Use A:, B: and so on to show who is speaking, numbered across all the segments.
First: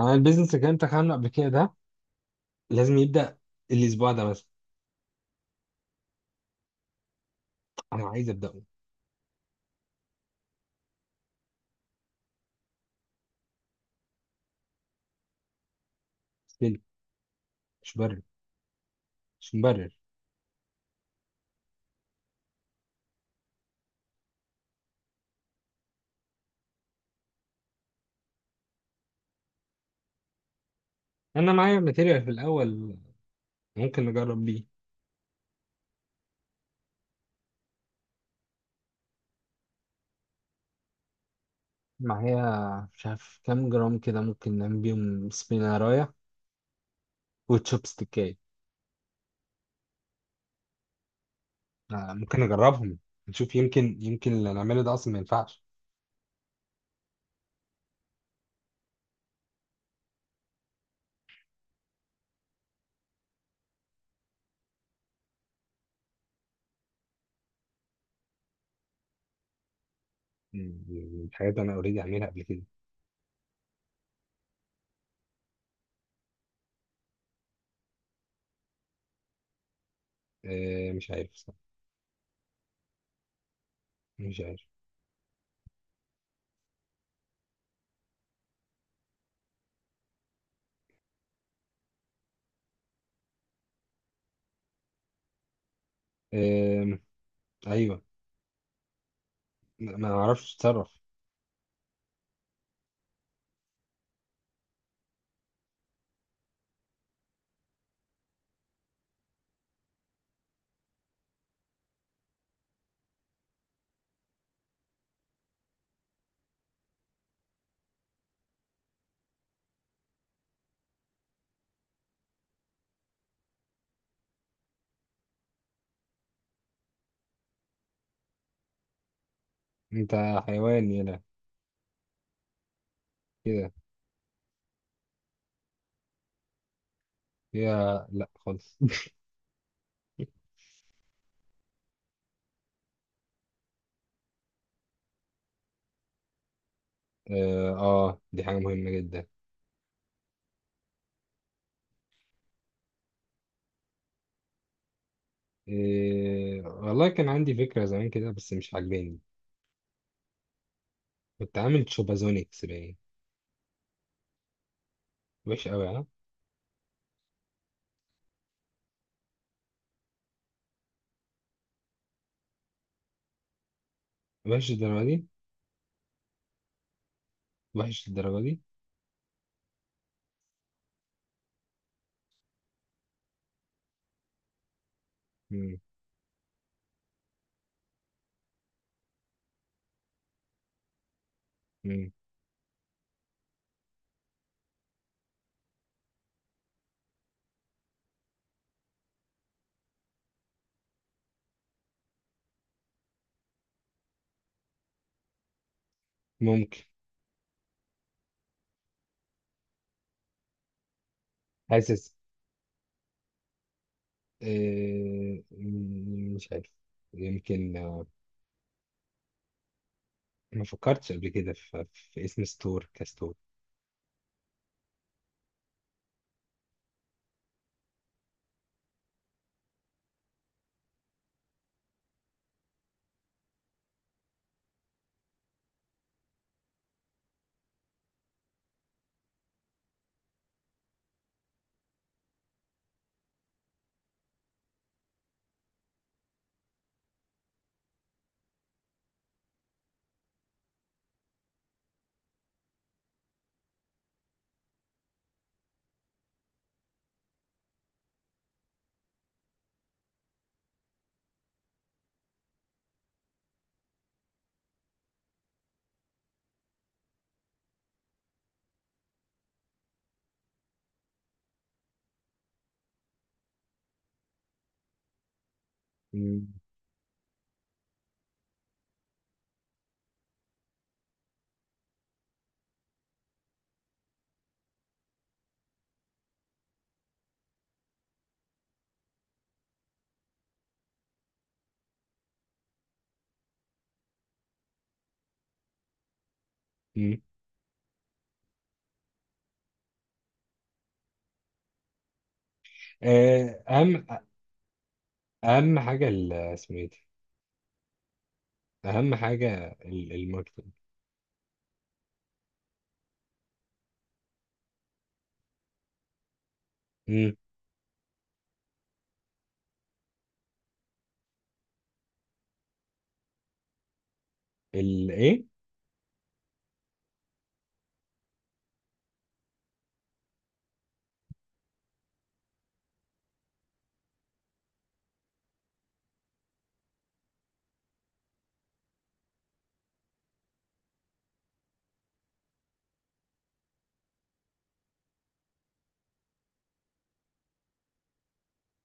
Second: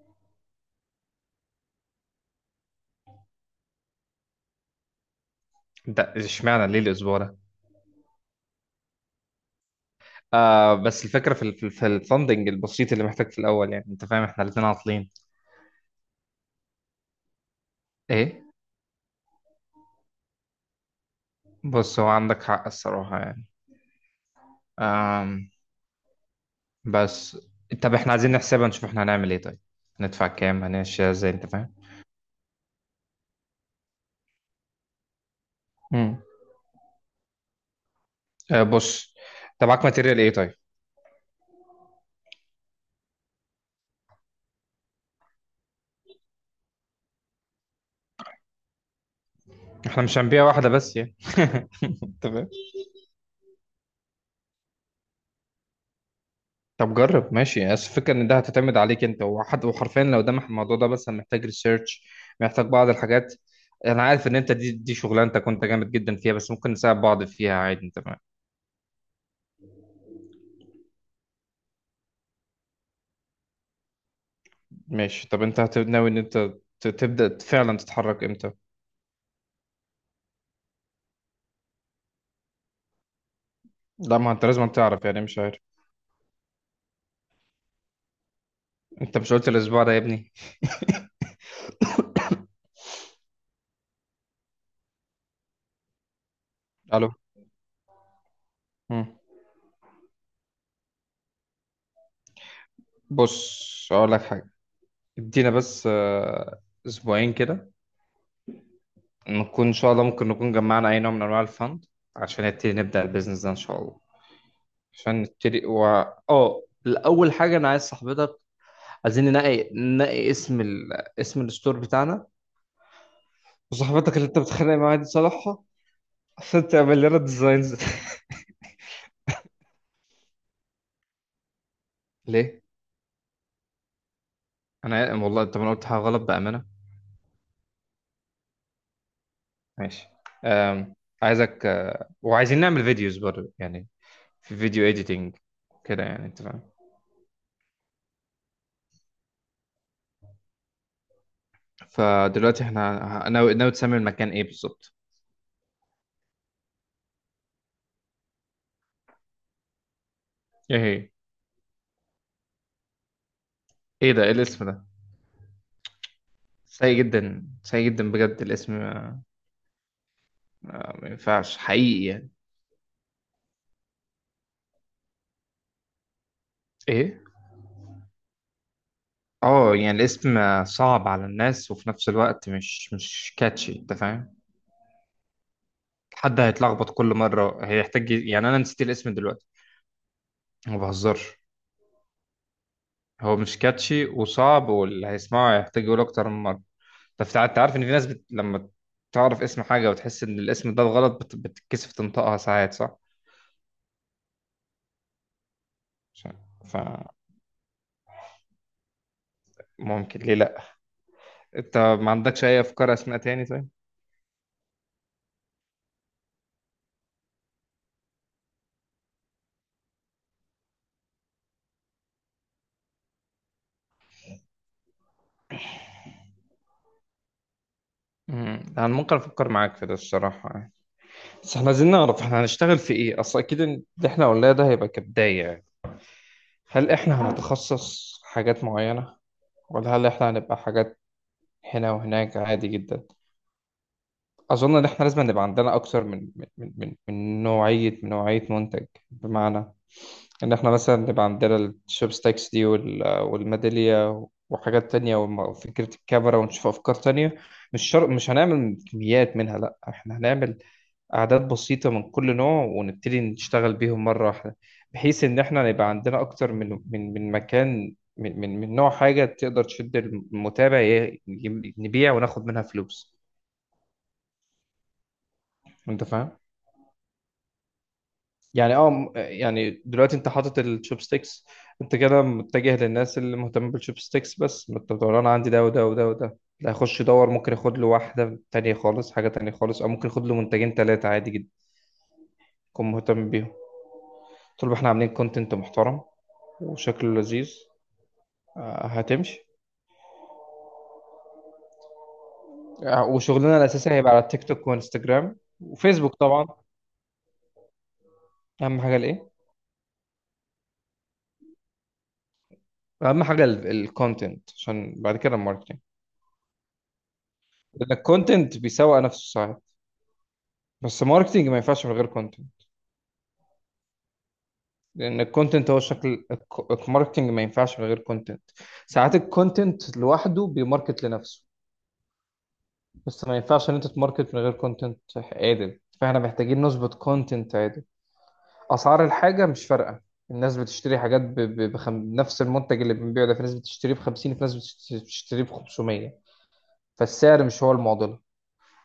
A: انا البيزنس اللي انت عامله قبل كده ده لازم يبدا الاسبوع ده بس.
B: ده اشمعنى ليه الاسبوع ده؟
A: انا عايز ابداه.
B: آه، بس الفكره في الفندنج البسيط اللي محتاج في الاول، يعني انت فاهم احنا الاثنين عاطلين.
A: ستيل. مش برر
B: ايه؟
A: مش مبرر.
B: بص، هو عندك حق الصراحه يعني. آم بس. طب احنا عايزين نحسبها نشوف احنا هنعمل ايه. طيب هندفع كام؟ هنمشي ازاي؟ انت
A: انا
B: فاهم.
A: معايا ماتيريال في الاول، ممكن نجرب بيه.
B: امم آه، بص، انت معاك ماتيريال ايه طيب؟
A: معايا، مش عارف كام جرام كده، ممكن نعمل بيهم سبينارايا وتشوب ستيكاية.
B: احنا مش هنبيع واحده بس يعني.
A: آه،
B: انت
A: ممكن
B: فاهم.
A: نجربهم. نشوف، يمكن اللي نعمله ده اصلا ما ينفعش.
B: طب جرب، ماشي، بس الفكرة ان ده هتعتمد عليك انت وحد، وحرفيا لو ده الموضوع ده مثلا محتاج ريسيرش، محتاج بعض الحاجات. انا عارف ان انت دي شغلانتك، وانت جامد جدا فيها، بس ممكن نساعد بعض فيها عادي. انت
A: الحاجات اللي انا اوريدي عاملها قبل كده.
B: ماشي. طب انت ناوي ان انت تبدأ فعلا تتحرك امتى؟
A: آه، مش عارف صح.
B: لا، ما
A: مش
B: انت
A: عارف.
B: لازم تعرف، يعني مش عارف؟ انت مش قلت الاسبوع ده يا ابني؟
A: آم،
B: الو.
A: ايوه.
B: مم.
A: ما اعرفش اتصرف.
B: بص، اقول لك حاجة، ادينا بس اسبوعين كده، نكون ان شاء الله ممكن نكون جمعنا اي نوع من انواع الفند عشان نبدأ البيزنس ده ان شاء الله. عشان نبتدي، و اه، الاول حاجه انا عايز صاحبتك، عايزين ننقي اسم ال... اسم الستور بتاعنا، وصاحبتك اللي انت بتتخانق معاها دي صالحها عشان تعمل لنا ديزاينز.
A: انت حيوان، يلا
B: ليه؟
A: كده.
B: انا والله طب انا قلت حاجه غلط بامانه؟
A: هي، لا خالص
B: ماشي. أم... عايزك وعايزين نعمل فيديوز برضه، يعني في فيديو اديتنج كده، يعني انت فاهم.
A: اه، آه، دي حاجة مهمة جدا.
B: فدلوقتي احنا ناوي تسمي المكان ايه بالظبط؟
A: والله كان عندي فكرة زمان كده بس مش عاجباني.
B: ايه هي؟
A: كنت عامل شوبازونيكس باين.
B: ايه ده؟ ايه الاسم ده؟
A: وحش قوي، ها؟
B: سيء جدا، سيء جدا بجد، الاسم ما ينفعش حقيقي يعني.
A: وحش الدرجة دي؟
B: ايه؟
A: وحش الدرجة دي.
B: اه، يعني الاسم صعب على الناس، وفي نفس الوقت مش كاتشي. انت فاهم؟
A: مم.
B: حد هيتلخبط كل مره، هيحتاج، يعني انا نسيت الاسم دلوقتي، ما بهزرش.
A: مم.
B: هو مش كاتشي وصعب، واللي هيسمعه هيحتاج يقول اكتر من مره. طب انت عارف ان في ناس بت... لما تعرف اسم حاجه وتحس ان الاسم ده غلط بت... بتتكسف تنطقها ساعات، صح؟ ف...
A: ممكن.
B: فممكن، ليه لا؟ انت ما
A: حاسس،
B: عندكش اي افكار اسماء تاني طيب؟
A: إيه... مم، مش عارف. يمكن، ما فكرتش قبل كده في... في اسم ستور كستور.
B: امم، انا ممكن افكر معاك في ده الصراحه، بس احنا عايزين نعرف احنا هنشتغل في ايه، اصل اكيد إن اللي احنا قلناه ده هيبقى كبداية يعني. هل احنا هنتخصص حاجات معينة، ولا هل احنا هنبقى حاجات هنا وهناك عادي جدا؟ اظن ان احنا لازم نبقى عندنا اكتر من نوعية منتج. بمعنى ان احنا مثلا نبقى عندنا الشوبستكس دي والميدالية وحاجات تانية وفكرة الكاميرا، ونشوف أفكار تانية. مش شرط، مش هنعمل كميات منها، لأ، احنا هنعمل أعداد بسيطة من كل نوع ونبتدي نشتغل بيهم مرة واحدة، بحيث إن إحنا يبقى عندنا أكتر من مكان، من نوع حاجة تقدر تشد المتابع، نبيع وناخد منها فلوس. أنت فاهم؟
A: مم.
B: يعني اه، يعني دلوقتي انت حاطط الشوبستيكس، انت كده متجه للناس اللي مهتمه بالشوبستيكس بس. ما انت بتقول انا عندي ده وده وده وده، لا، هيخش يدور، ممكن ياخد له واحده تانية خالص، حاجه تانية خالص، او ممكن ياخد له منتجين ثلاثه عادي جدا، يكون مهتم بيهم طول ما احنا عاملين كونتنت محترم وشكله
A: مم.
B: لذيذ. آه، هتمشي. آه، وشغلنا
A: آه،
B: الاساسي
A: أهم
B: هيبقى على التيك توك وانستجرام
A: أهم حاجة،
B: وفيسبوك طبعا.
A: اسمه إيه
B: اهم
A: ده؟
B: حاجه
A: أهم
B: الايه؟
A: حاجة الماركتينج.
B: اهم حاجه الكونتنت، عشان بعد كده الماركتنج، لان الكونتنت بيسوق نفسه ساعات، بس ماركتنج ما ينفعش من غير كونتنت. لان
A: الايه؟
B: الكونتنت هو شكل الماركتنج ما ينفعش من غير كونتنت. ساعات الكونتنت لوحده بيماركت لنفسه، بس ما ينفعش ان انت تماركت من غير كونتنت عادل. فاحنا محتاجين نظبط كونتنت عادل. اسعار الحاجه مش فارقه، الناس بتشتري حاجات ب... ب... بخم... نفس المنتج اللي بنبيعه ده في ناس بتشتريه ب 50، في ناس بتشتريه ب 500. فالسعر مش هو المعضله،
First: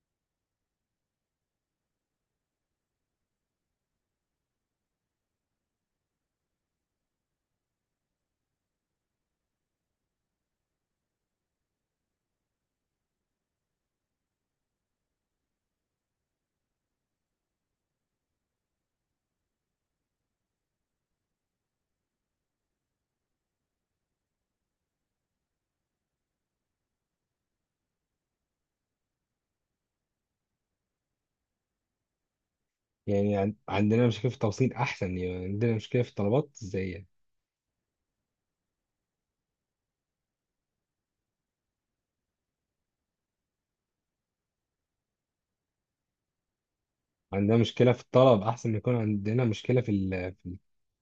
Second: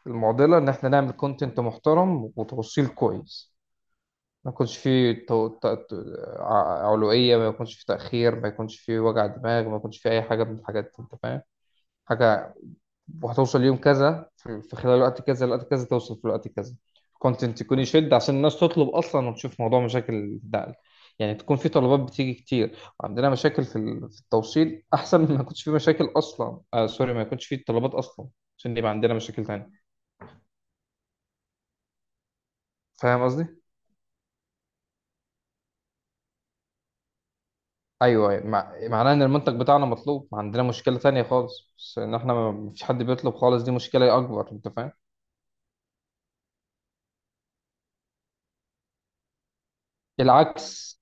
B: المعضله ان احنا نعمل كونتنت محترم وتوصيل كويس، ما يكونش فيه تو... ت... ت... علوية، ما يكونش فيه تأخير، ما يكونش فيه وجع دماغ، ما يكونش فيه أي حاجة من الحاجات دي. أنت فاهم؟ حاجة وهتوصل يوم كذا، في في خلال وقت كذا لوقت كذا، توصل في الوقت كذا. كونتنت يكون يشد عشان الناس تطلب اصلا، وتشوف موضوع مشاكل الدعم. يعني تكون في طلبات بتيجي كتير وعندنا مشاكل في التوصيل، احسن من ما يكونش في مشاكل اصلا. آه سوري، ما يكونش في طلبات اصلا، عشان يبقى عندنا مشاكل تانية. فاهم
A: يعني
B: قصدي؟
A: عندنا مشكله في التوصيل احسن، يعني عندنا مشكله في الطلبات ازاي يعني.
B: ايوه. أيوة، مع... معناه ان المنتج بتاعنا مطلوب، ما عندنا مشكلة تانية خالص، بس ان احنا ما فيش حد بيطلب خالص، دي مشكلة اكبر. انت فاهم؟
A: عندنا مشكله في الطلب احسن ما يكون عندنا مشكله في
B: العكس.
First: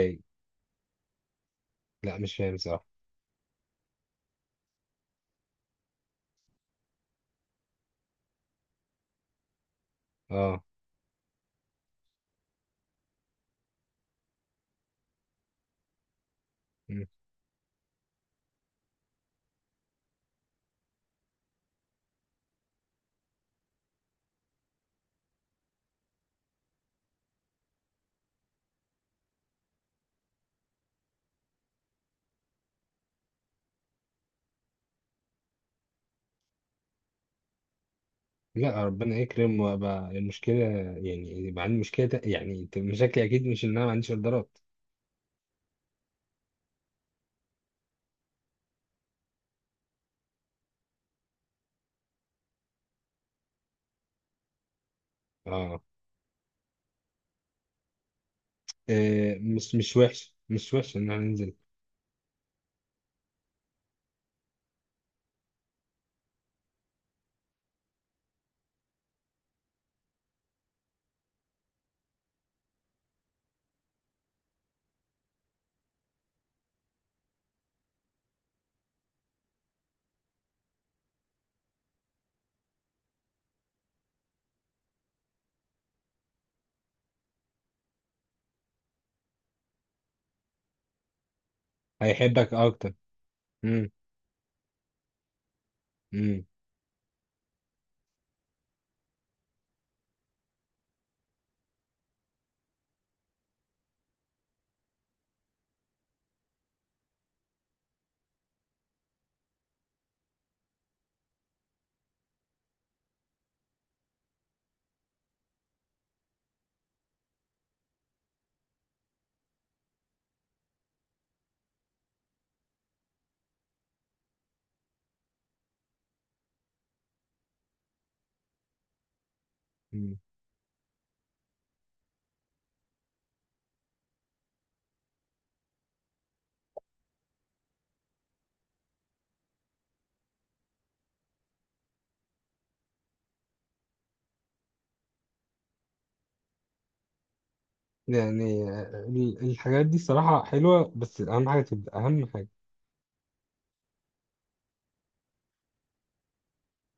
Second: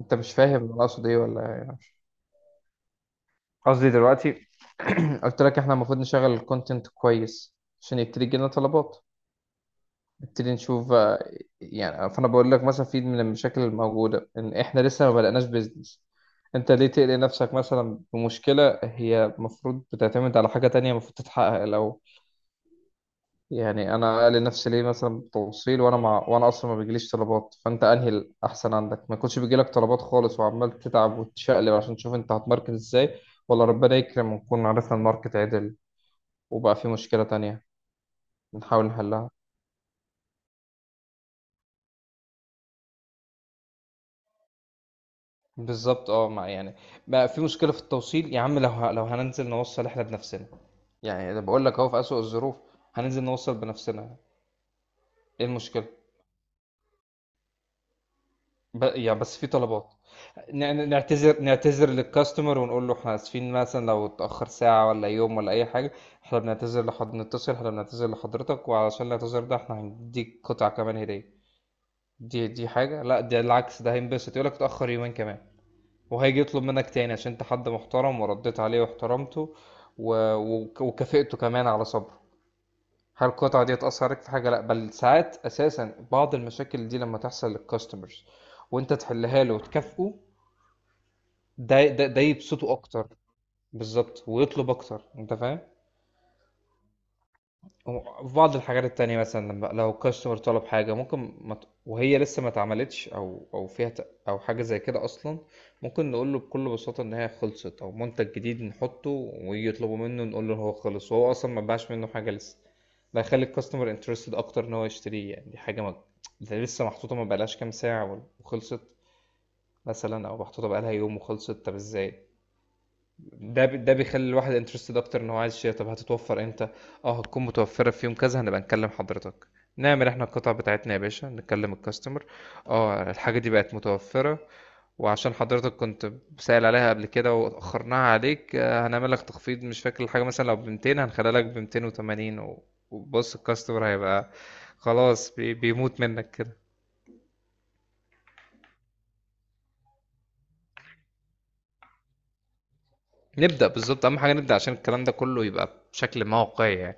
B: انت مش فاهم انا اقصد ايه ولا إيه؟
A: لا، مش فاهم صراحه.
B: قصدي دلوقتي، قلت لك احنا المفروض نشغل الكونتنت كويس، عشان يبتدي يجيلنا طلبات، نبتدي
A: اه.
B: نشوف يعني. فانا بقول لك مثلا في من المشاكل الموجوده ان احنا لسه ما بدأناش بيزنس، انت ليه
A: مم.
B: تقلق نفسك مثلا بمشكله هي المفروض بتعتمد على حاجه تانية المفروض تتحقق لو، يعني انا قلق نفسي ليه مثلا بتوصيل وانا اصلا ما بيجيليش طلبات؟ فانت انهي الاحسن عندك، ما يكونش بيجيلك طلبات خالص وعمال تتعب وتشقلب عشان تشوف انت هتماركت ازاي، ولا ربنا يكرم ونكون عرفنا الماركت عدل وبقى في مشكلة تانية
A: لا،
B: بنحاول
A: ربنا
B: نحلها؟
A: يكرم وابقى المشكله، يعني يبقى عندي مشكله يعني، مشاكلي اكيد مش ان انا ما عنديش اوردرات.
B: بالظبط. اه مع يعني، بقى في مشكلة في التوصيل يا عم، لو لو هننزل نوصل احنا بنفسنا، يعني أنا بقول لك اهو، في أسوأ الظروف هننزل نوصل بنفسنا، ايه
A: اه،
B: المشكلة؟ ب... يعني بس
A: آه،
B: في
A: مش
B: طلبات.
A: مش وحش،
B: ن-
A: مش
B: ن-
A: وحش ان انا
B: نعتذر
A: انزل.
B: نعتذر للكاستمر، ونقول له احنا اسفين مثلا لو اتأخر ساعة ولا يوم ولا اي حاجة، احنا بنعتذر لحد نتصل، احنا بنعتذر لحضرتك، وعلشان الاعتذار ده احنا هنديك قطعة كمان هدية. دي حاجة، لا، ده العكس، ده هينبسط، يقول لك اتأخر يومين كمان، وهيجي يطلب منك تاني عشان انت حد محترم ورديت عليه واحترمته، و... وكافئته كمان على صبره. هل القطعة دي هتأثر عليك في حاجة؟ لأ، بل ساعات أساسا بعض المشاكل دي لما تحصل للكاستمرز وأنت تحلها له وتكافئه، ده
A: هيحبك
B: يبسطه
A: اكتر.
B: أكتر.
A: امم.
B: بالظبط، ويطلب أكتر. أنت فاهم؟
A: امم.
B: هو في بعض الحاجات التانية مثلا، لما لو كاستمر طلب حاجة ممكن ما وهي لسه ما اتعملتش، أو فيها أو حاجة زي كده أصلا، ممكن نقول له بكل بساطة إن هي خلصت، أو منتج جديد نحطه ويجي يطلبوا منه نقول له إن هو خلص وهو أصلا ما باعش منه حاجة لسه. ده هيخلي الكاستمر انترستد أكتر إن هو يشتريه، يعني دي حاجة ما، ده لسه محطوطة ما بقالهاش كام ساعة وخلصت مثلا، أو محطوطة بقالها يوم وخلصت. طب إزاي؟ ده بيخلي الواحد انترستد اكتر ان هو عايز يشتري. طب هتتوفر امتى؟ اه، هتكون متوفره في يوم كذا، هنبقى نكلم حضرتك. نعمل
A: أمم.
B: احنا القطع بتاعتنا يا باشا، نكلم الكاستمر: اه الحاجه دي بقت متوفره، وعشان حضرتك كنت سائل عليها قبل كده واخرناها عليك، هنعمل لك تخفيض، مش فاكر الحاجه، مثلا لو ب 200 هنخليها لك ب 280، وبص الكاستمر هيبقى خلاص بيموت منك كده.
A: يعني الحاجات دي صراحه حلوه بس اهم حاجه تبدا، اهم حاجه.
B: نبدا، بالظبط، اهم حاجه نبدا، عشان الكلام ده كله يبقى بشكل موقعي يعني.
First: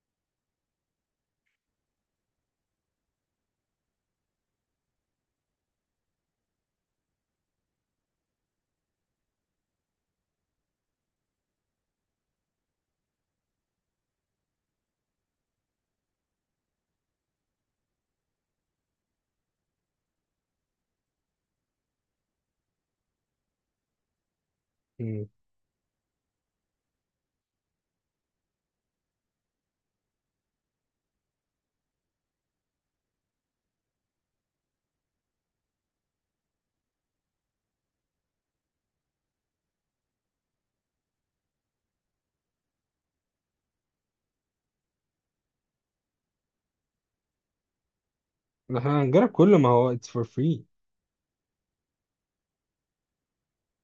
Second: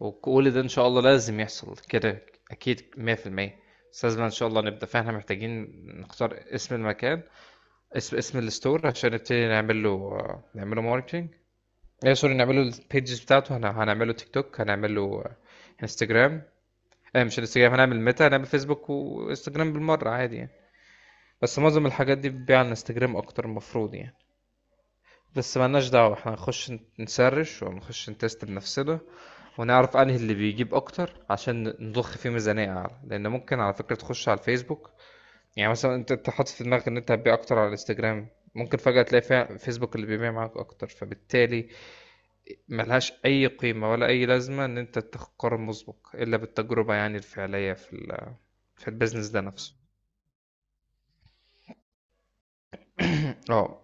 B: وكل ده إن شاء الله لازم يحصل كده أكيد 100%، بس لازم إن شاء الله نبدأ. فإحنا محتاجين نختار اسم المكان، اسم اسم الستور، عشان نبتدي نعمل له، نعمله ماركتينج. ايه سوري، نعمل له البيجز بتاعته، هنعمل له تيك توك، هنعمل له انستجرام. ايه مش انستجرام، هنعمل ميتا، هنعمل فيسبوك وانستجرام بالمرة عادي يعني. بس معظم الحاجات دي بتبيع على انستجرام أكتر المفروض يعني.
A: مم.
B: بس مالناش دعوة، احنا هنخش نسرش ونخش نتست بنفسنا، ونعرف انهي اللي بيجيب اكتر عشان نضخ فيه ميزانية اعلى، لان ممكن على فكرة تخش على الفيسبوك. يعني مثلا انت حاطط في دماغك ان انت هتبيع اكتر على الانستجرام، ممكن فجأة تلاقي فيها فيسبوك اللي بيبيع معاك اكتر، فبالتالي ملهاش اي قيمة ولا اي لازمة ان انت تاخد قرار مسبق الا بالتجربة يعني الفعلية في
A: احنا هنجرب
B: البيزنس ده
A: كله، ما
B: نفسه.
A: هو it's for free.
B: اه،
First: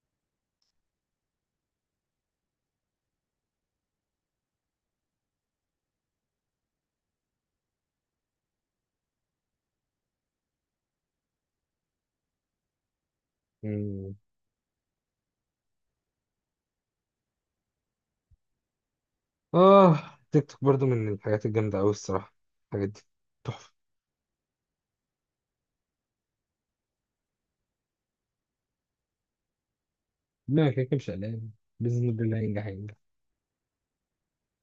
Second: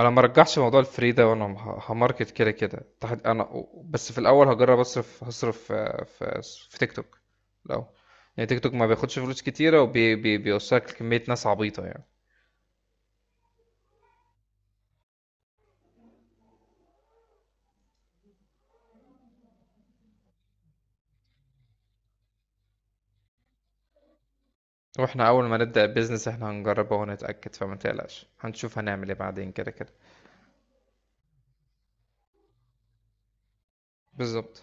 B: انا ما رجعش موضوع الفري ده، وانا هماركت كده كده تحت. انا بس في الاول هجرب اصرف، هصرف في في تيك توك لو، يعني تيك توك ما بياخدش فلوس كتيره وبيوصلك لكميه ناس عبيطه يعني.
A: مم. اه، تيك توك برضو من الحاجات الجامدة أوي الصراحة. الحاجات دي تحفة.
B: واحنا اول ما نبدا البيزنس احنا هنجربه ونتاكد، فما تقلقش، هنشوف هنعمل ايه بعدين كده كده.
A: لا، كده كده مش قلقان. باذن الله هينجح.
B: بالظبط.